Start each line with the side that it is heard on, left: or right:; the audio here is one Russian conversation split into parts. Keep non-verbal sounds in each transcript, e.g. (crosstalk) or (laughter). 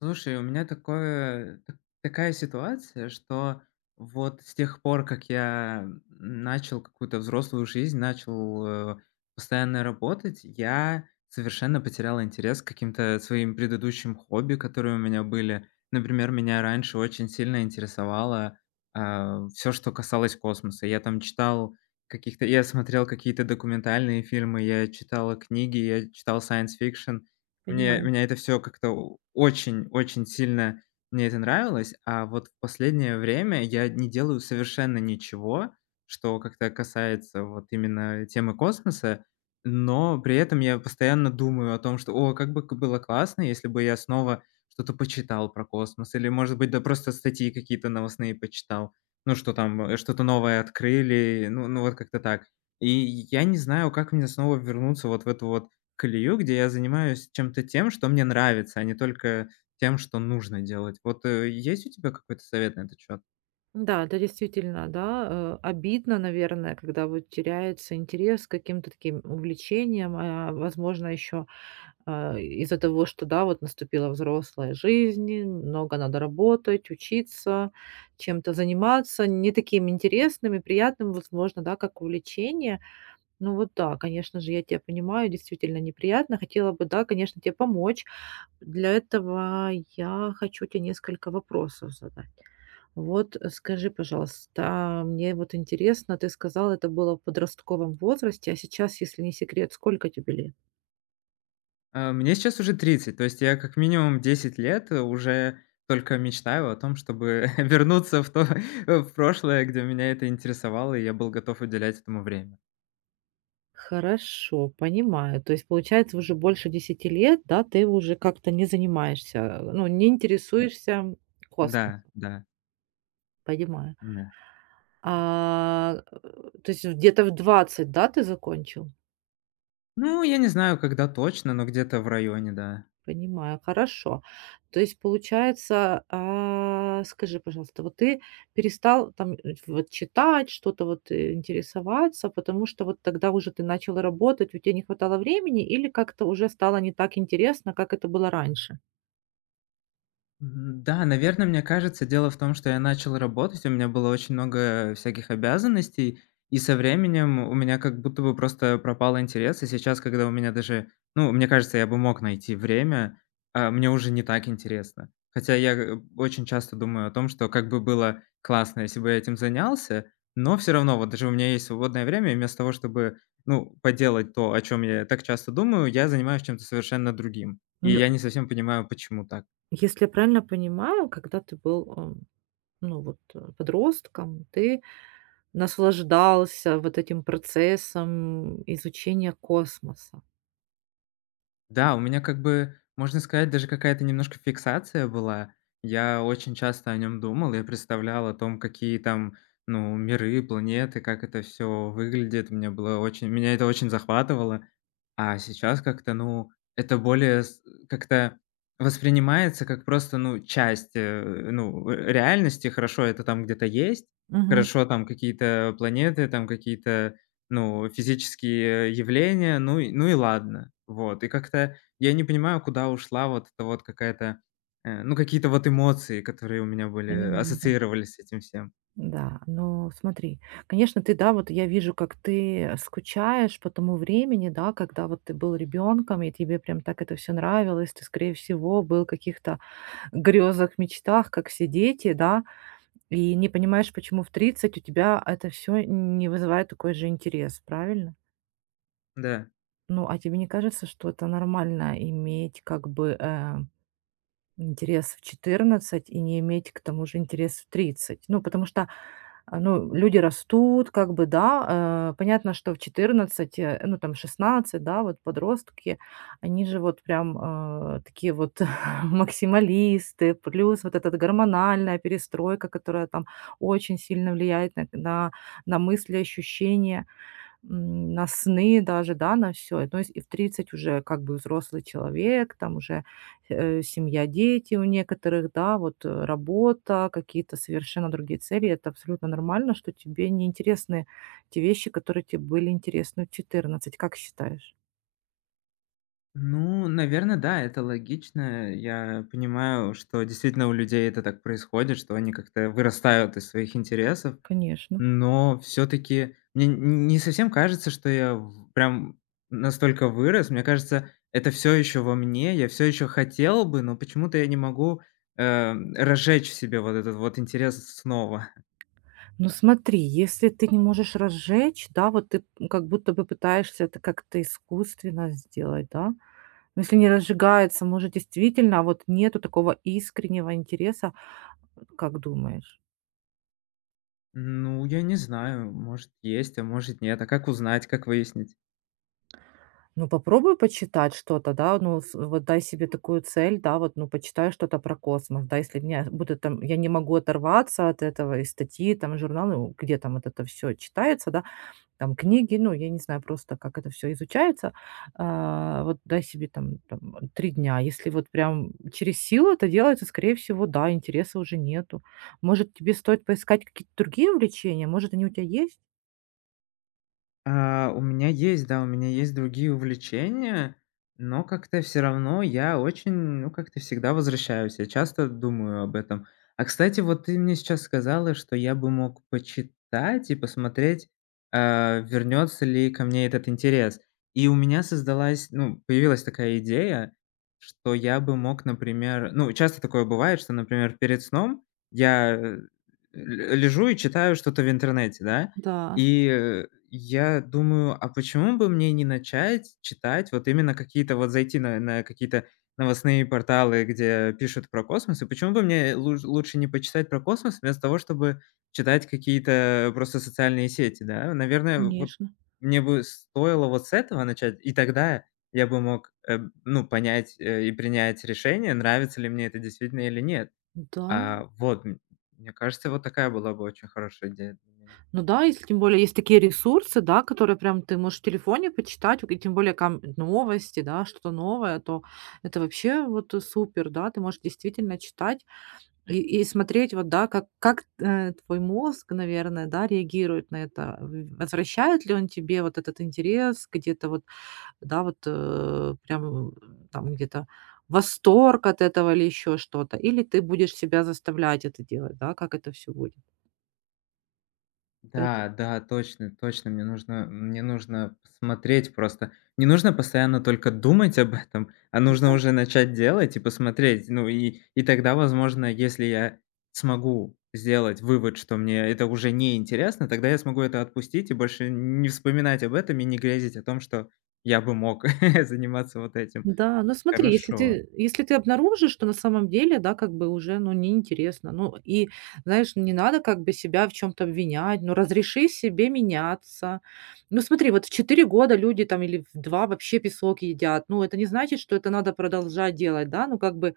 left: Слушай, у меня такое так такая ситуация, что вот с тех пор, как я начал какую-то взрослую жизнь, э, постоянно работать, я совершенно потерял интерес к каким-то своим предыдущим хобби, которые у меня были. Например, меня раньше очень сильно интересовало все, что касалось космоса. Я там читал каких-то я смотрел какие-то документальные фильмы, я читал книги, я читал science fiction. Мне
right: Понимаю.
left: меня это все как-то очень очень сильно мне это нравилось, а вот в последнее время я не делаю совершенно ничего, что как-то касается вот именно темы космоса, но при этом я постоянно думаю о том, что: "О, как бы к было классно, если бы я снова что-то почитал про космос". Или, может быть, да просто статьи какие-то новостные почитал. Ну, что там, что-то новое открыли, ну вот как-то так. И я не знаю, как мне снова вернуться вот в эту вот колею, где я занимаюсь чем-то тем, что мне нравится, а не только тем, что нужно делать. Вот, есть у тебя какой-то совет на этот счет?
right: Да, это действительно, да, обидно, наверное, когда вот теряется интерес к каким-то таким увлечениям, а, возможно, еще из-за того, что, да, вот наступила взрослая жизнь, много надо работать, учиться, чем-то заниматься, не таким интересным и приятным, возможно, да, как увлечение. Ну вот да, конечно же, я тебя понимаю, действительно неприятно. Хотела бы, да, конечно, тебе помочь. Для этого я хочу тебе несколько вопросов задать. Вот, скажи, пожалуйста, а, мне вот интересно, ты сказал, это было в подростковом возрасте, а сейчас, если не секрет, сколько тебе лет?
left: А, мне сейчас уже 30, то есть я как минимум 10 лет, уже только мечтаю о том, чтобы (laughs) вернуться в то (laughs) в прошлое, где меня это интересовало, и я был готов уделять этому время.
right: Хорошо, понимаю. То есть, получается, уже больше 10 лет, да, ты уже как-то не занимаешься, ну, не интересуешься
left: Да,
right: космосом,
left: да,
right: понимаю.
left: да.
right: А, то есть, где-то в 20, да, ты закончил?
left: Ну, я не знаю, когда точно, но где-то в районе, да.
right: Понимаю, хорошо. То есть получается, а, скажи, пожалуйста, вот ты перестал там, вот читать, что-то вот, интересоваться, потому что вот тогда уже ты начал работать, у тебя не хватало времени или как-то уже стало не так интересно, как это было раньше?
left: Мгм. Да, наверное, мне кажется, дело в том, что я начал работать, у меня было очень много всяких обязанностей, и со временем у меня как будто бы просто пропал интерес. И сейчас, когда у меня даже, ну, мне кажется, я бы мог найти время, мне уже не так интересно. Хотя я очень часто думаю о том, что как бы было классно, если бы я этим занялся, но все равно, вот даже у меня есть свободное время, и вместо того, чтобы, ну, поделать то, о чем я так часто думаю, я занимаюсь чем-то совершенно другим. И
right: Ну,
left: я не совсем понимаю, почему так.
right: если я правильно понимаю, когда ты был, ну, вот, подростком, ты наслаждался вот этим процессом изучения космоса.
left: Да, у меня как бы, можно сказать, даже какая-то немножко фиксация была. Я очень часто о нем думал. Я представлял о том, какие там, ну, миры, планеты, как это все выглядит. Мне было очень меня это очень захватывало. А сейчас как-то, ну, это более с как-то воспринимается как просто, ну, часть, реальности. Хорошо, это там где-то есть.
right: Мгм.
left: Хорошо, там какие-то планеты, там какие-то ну, физические явления, ну и ладно. Вот. И как-то я не понимаю, куда ушла вот эта вот какая-то, ну, какие-то вот эмоции, которые у меня были,
right: Понимаю, да.
left: ассоциировались с этим всем.
right: Да, но смотри, конечно, ты, да, вот я вижу, как ты скучаешь по тому времени, да, когда вот ты был ребенком, и тебе прям так это все нравилось, ты, скорее всего, был в каких-то грезах, мечтах, как все дети, да, и не понимаешь, почему в 30 у тебя это все не вызывает такой же интерес, правильно?
left: Да.
right: Ну, а тебе не кажется, что это нормально иметь как бы интерес в 14 и не иметь к тому же интерес в 30? Ну, потому что. А, ну, люди растут, как бы, да. Понятно, что в 14, ну, там 16, да, вот подростки, они же вот прям, такие вот (laughs) максималисты, плюс вот эта гормональная перестройка, которая там очень сильно влияет на мысли, ощущения на сны даже, да, на все. То есть и в 30 уже как бы взрослый человек, там уже, семья, дети у некоторых, да, вот, работа, какие-то совершенно другие цели. Это абсолютно нормально, что тебе неинтересны те вещи, которые тебе были интересны в 14. Как считаешь?
left: Ну, наверное, да, это логично. Я понимаю, что действительно у людей это так происходит, что они как-то вырастают из своих интересов.
right: Конечно.
left: Но все таки мне н не совсем кажется, что я в прям настолько вырос. Мне кажется, это все еще во мне. Я все еще хотел бы, но почему-то я не могу, разжечь в себе вот этот вот интерес снова.
right: Ну смотри, если ты не можешь разжечь, да, вот ты, как будто бы пытаешься это как-то искусственно сделать, да. Но если не разжигается, может, действительно а вот нету такого искреннего интереса. Как думаешь?
left: Ну, я не знаю, может, есть, а может, нет. А как узнать, как выяснить?
right: Ну, попробуй почитать что-то, да, ну, с вот дай себе такую цель, да, вот, ну, почитай что-то про космос, да, если меня будет там, я не могу оторваться от этого, и статьи, там, журналы, ну, где там вот это все читается, да, там, книги, ну, я не знаю просто, как это все изучается, а, вот дай себе там 3 дня. Если вот прям через силу это делается, скорее всего, да, интереса уже нету. Может, тебе стоит поискать какие-то другие увлечения? Может, они у тебя есть?
left: А, у меня есть, да, у меня есть другие увлечения, но как-то все равно я очень, ну, как-то всегда возвращаюсь. Я часто думаю об этом. А, кстати, вот ты мне сейчас сказала, что я бы мог почитать и посмотреть, а, вернется ли ко мне этот интерес. И у меня создалась, ну, появилась такая идея, что я бы мог, например, ну, часто такое бывает, что, например, перед сном я ле лежу и читаю что-то в интернете, да?
right: Да,
left: И, я думаю, а почему бы мне не начать читать вот именно какие-то вот зайти на какие-то новостные порталы, где пишут про космос, и почему бы мне луж лучше не почитать про космос, вместо того, чтобы читать какие-то просто социальные сети, да? Наверное, вот
right: конечно.
left: мне бы стоило вот с этого начать, и тогда я бы мог, ну, понять, и принять решение, нравится ли мне это действительно или нет.
right: Да.
left: А, вот, м мне кажется, вот такая была бы очень хорошая идея для меня.
right: Ну да, если тем более есть такие ресурсы, да, которые прям ты можешь в телефоне почитать, и тем более там новости, да, что-то новое, то это вообще вот супер, да, ты можешь действительно читать и смотреть, вот, да, как твой мозг, наверное, да, реагирует на это. Возвращает ли он тебе вот этот интерес, где-то вот, да, вот прям там где-то восторг от этого или еще что-то, или ты будешь себя заставлять это делать, да, как это все будет. Поэтому,
left: Да, да, точно, точно. Мне нужно посмотреть просто. Не нужно постоянно только думать об этом, а
right: да.
left: нужно уже начать делать и посмотреть. Ну и тогда, возможно, если я смогу сделать вывод, что мне это уже не интересно, тогда я смогу это отпустить и больше не вспоминать об этом и не грезить о том, что я бы мог (laughs) заниматься вот этим.
right: Да, ну смотри, если
left: Хорошо.
right: ты если ты обнаружишь, что на самом деле, да, как бы уже, ну, неинтересно, ну, и, знаешь, не надо как бы себя в чем то обвинять, ну, разреши себе меняться. Ну, смотри, вот в 4 года люди там или в 2 вообще песок едят. Ну, это не значит, что это надо продолжать делать, да, ну, как бы,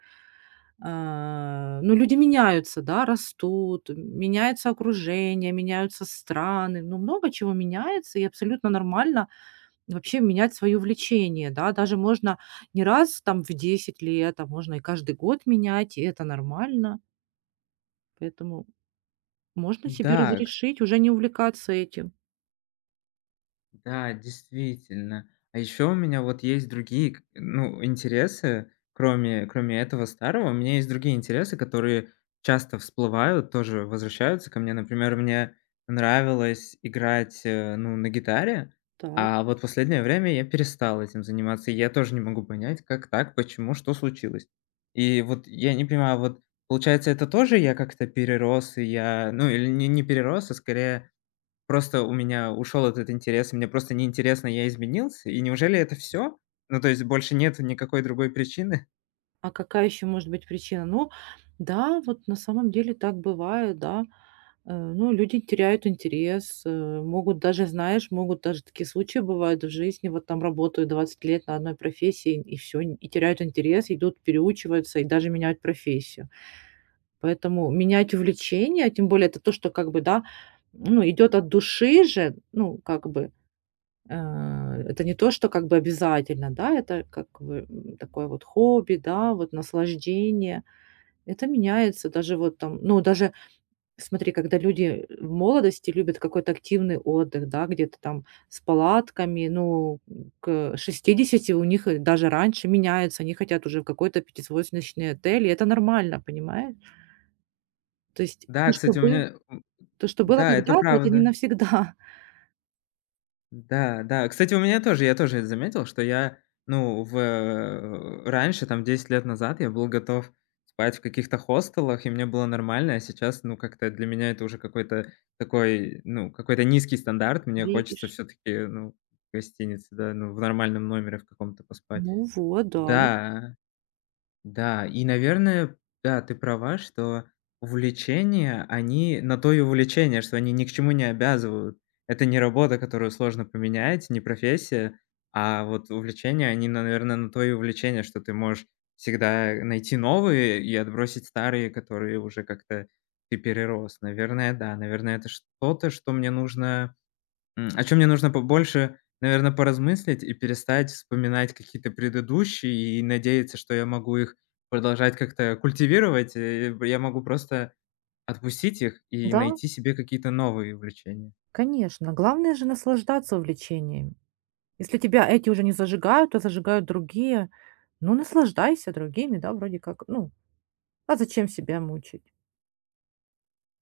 right: а, ну, люди меняются, да, растут, меняется окружение, меняются страны, ну, много чего меняется, и абсолютно нормально вообще менять свое увлечение, да, даже можно не раз там в 10 лет, а можно и каждый год менять, и это нормально. Поэтому можно себе
left: Да,
right: разрешить уже не увлекаться этим.
left: да, действительно. А еще у меня вот есть другие, ну, интересы, кроме, кроме этого старого, у меня есть другие интересы, которые часто всплывают, тоже возвращаются ко мне. Например, мне нравилось играть, ну, на гитаре,
right: Так,
left: а вот последнее время я перестал этим заниматься. Я тоже не могу понять, как так, почему, что случилось. И вот я не понимаю, вот получается, это тоже я как-то перерос, и я, ну, или не перерос, а скорее просто у меня ушел этот интерес, и мне просто неинтересно, я изменился? И неужели это все? Ну, то есть больше нет никакой другой причины?
right: а какая еще может быть причина? Ну, да, вот на самом деле так бывает, да. Ну, люди теряют интерес, могут даже, знаешь, могут даже такие случаи бывают в жизни, вот там работают 20 лет на одной профессии, и все, и теряют интерес, идут, переучиваются и даже меняют профессию. Поэтому менять увлечение, тем более это то, что как бы, да, ну, идет от души же, ну, как бы, это не то, что как бы обязательно, да, это как бы такое вот хобби, да, вот наслаждение. Это меняется даже вот там, ну, даже, смотри, когда люди в молодости любят какой-то активный отдых, да, где-то там с палатками, ну, к 60 у них и даже раньше меняется, они хотят уже в какой-то пятизвездочный отель, и это нормально, понимаешь? То есть, ну,
left: Да, кстати,
right: чтобы. То, что было
left: да, это
right: когда-то, это не
left: правда.
right: навсегда.
left: Да, да. Кстати, у меня тоже, я тоже это заметил, что я, ну, раньше, там 10 лет назад, я был готов спать в каких-то хостелах, и мне было нормально, а сейчас, ну, как-то для меня это уже какой-то такой, ну, какой-то низкий стандарт. Мне хочется
right: Видишь?
left: все таки ну, в гостинице, да, ну, в нормальном номере в каком-то поспать.
right: Ну вот, да.
left: Да. Да, и, наверное, да, ты права, что увлечения, они на то и увлечения, что они ни к чему не обязывают. Это не работа, которую сложно поменять, не профессия, а вот увлечения, они, наверное, на то и увлечения, что ты можешь всегда найти новые и отбросить старые, которые уже как-то ты перерос. Наверное, да, наверное, это что-то, что мне нужно о чем мне нужно побольше, наверное, поразмыслить и перестать вспоминать какие-то предыдущие и надеяться, что я могу их продолжать как-то культивировать. Я могу просто отпустить их и
right: Да,
left: найти себе какие-то новые увлечения.
right: конечно. Главное же наслаждаться увлечениями. Если тебя эти уже не зажигают, то зажигают другие, ну, наслаждайся другими, да, вроде как. Ну, а зачем себя мучить?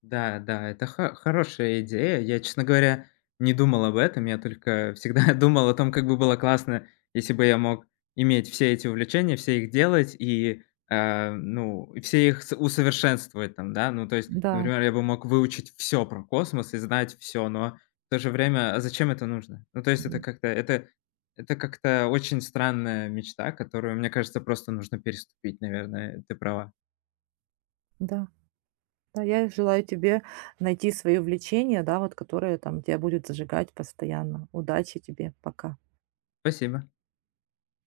left: Да, да, это хо хорошая идея. Я, честно говоря, не думал об этом. Я только всегда (laughs) думал о том, как бы было классно, если бы я мог иметь все эти увлечения, все их делать и, ну, и все их с усовершенствовать там, да. Ну, то есть,
right: Да.
left: например, я бы мог выучить все про космос и знать все. Но в то же время, а зачем это нужно? Ну, то есть это
right: Мгм.
left: как-то это это как-то очень странная мечта, которую, мне кажется, просто нужно переступить, наверное. Ты права.
right: Да. Да, я желаю тебе найти свое увлечение, да, вот которое там тебя будет зажигать постоянно. Удачи тебе. Пока.
left: Спасибо.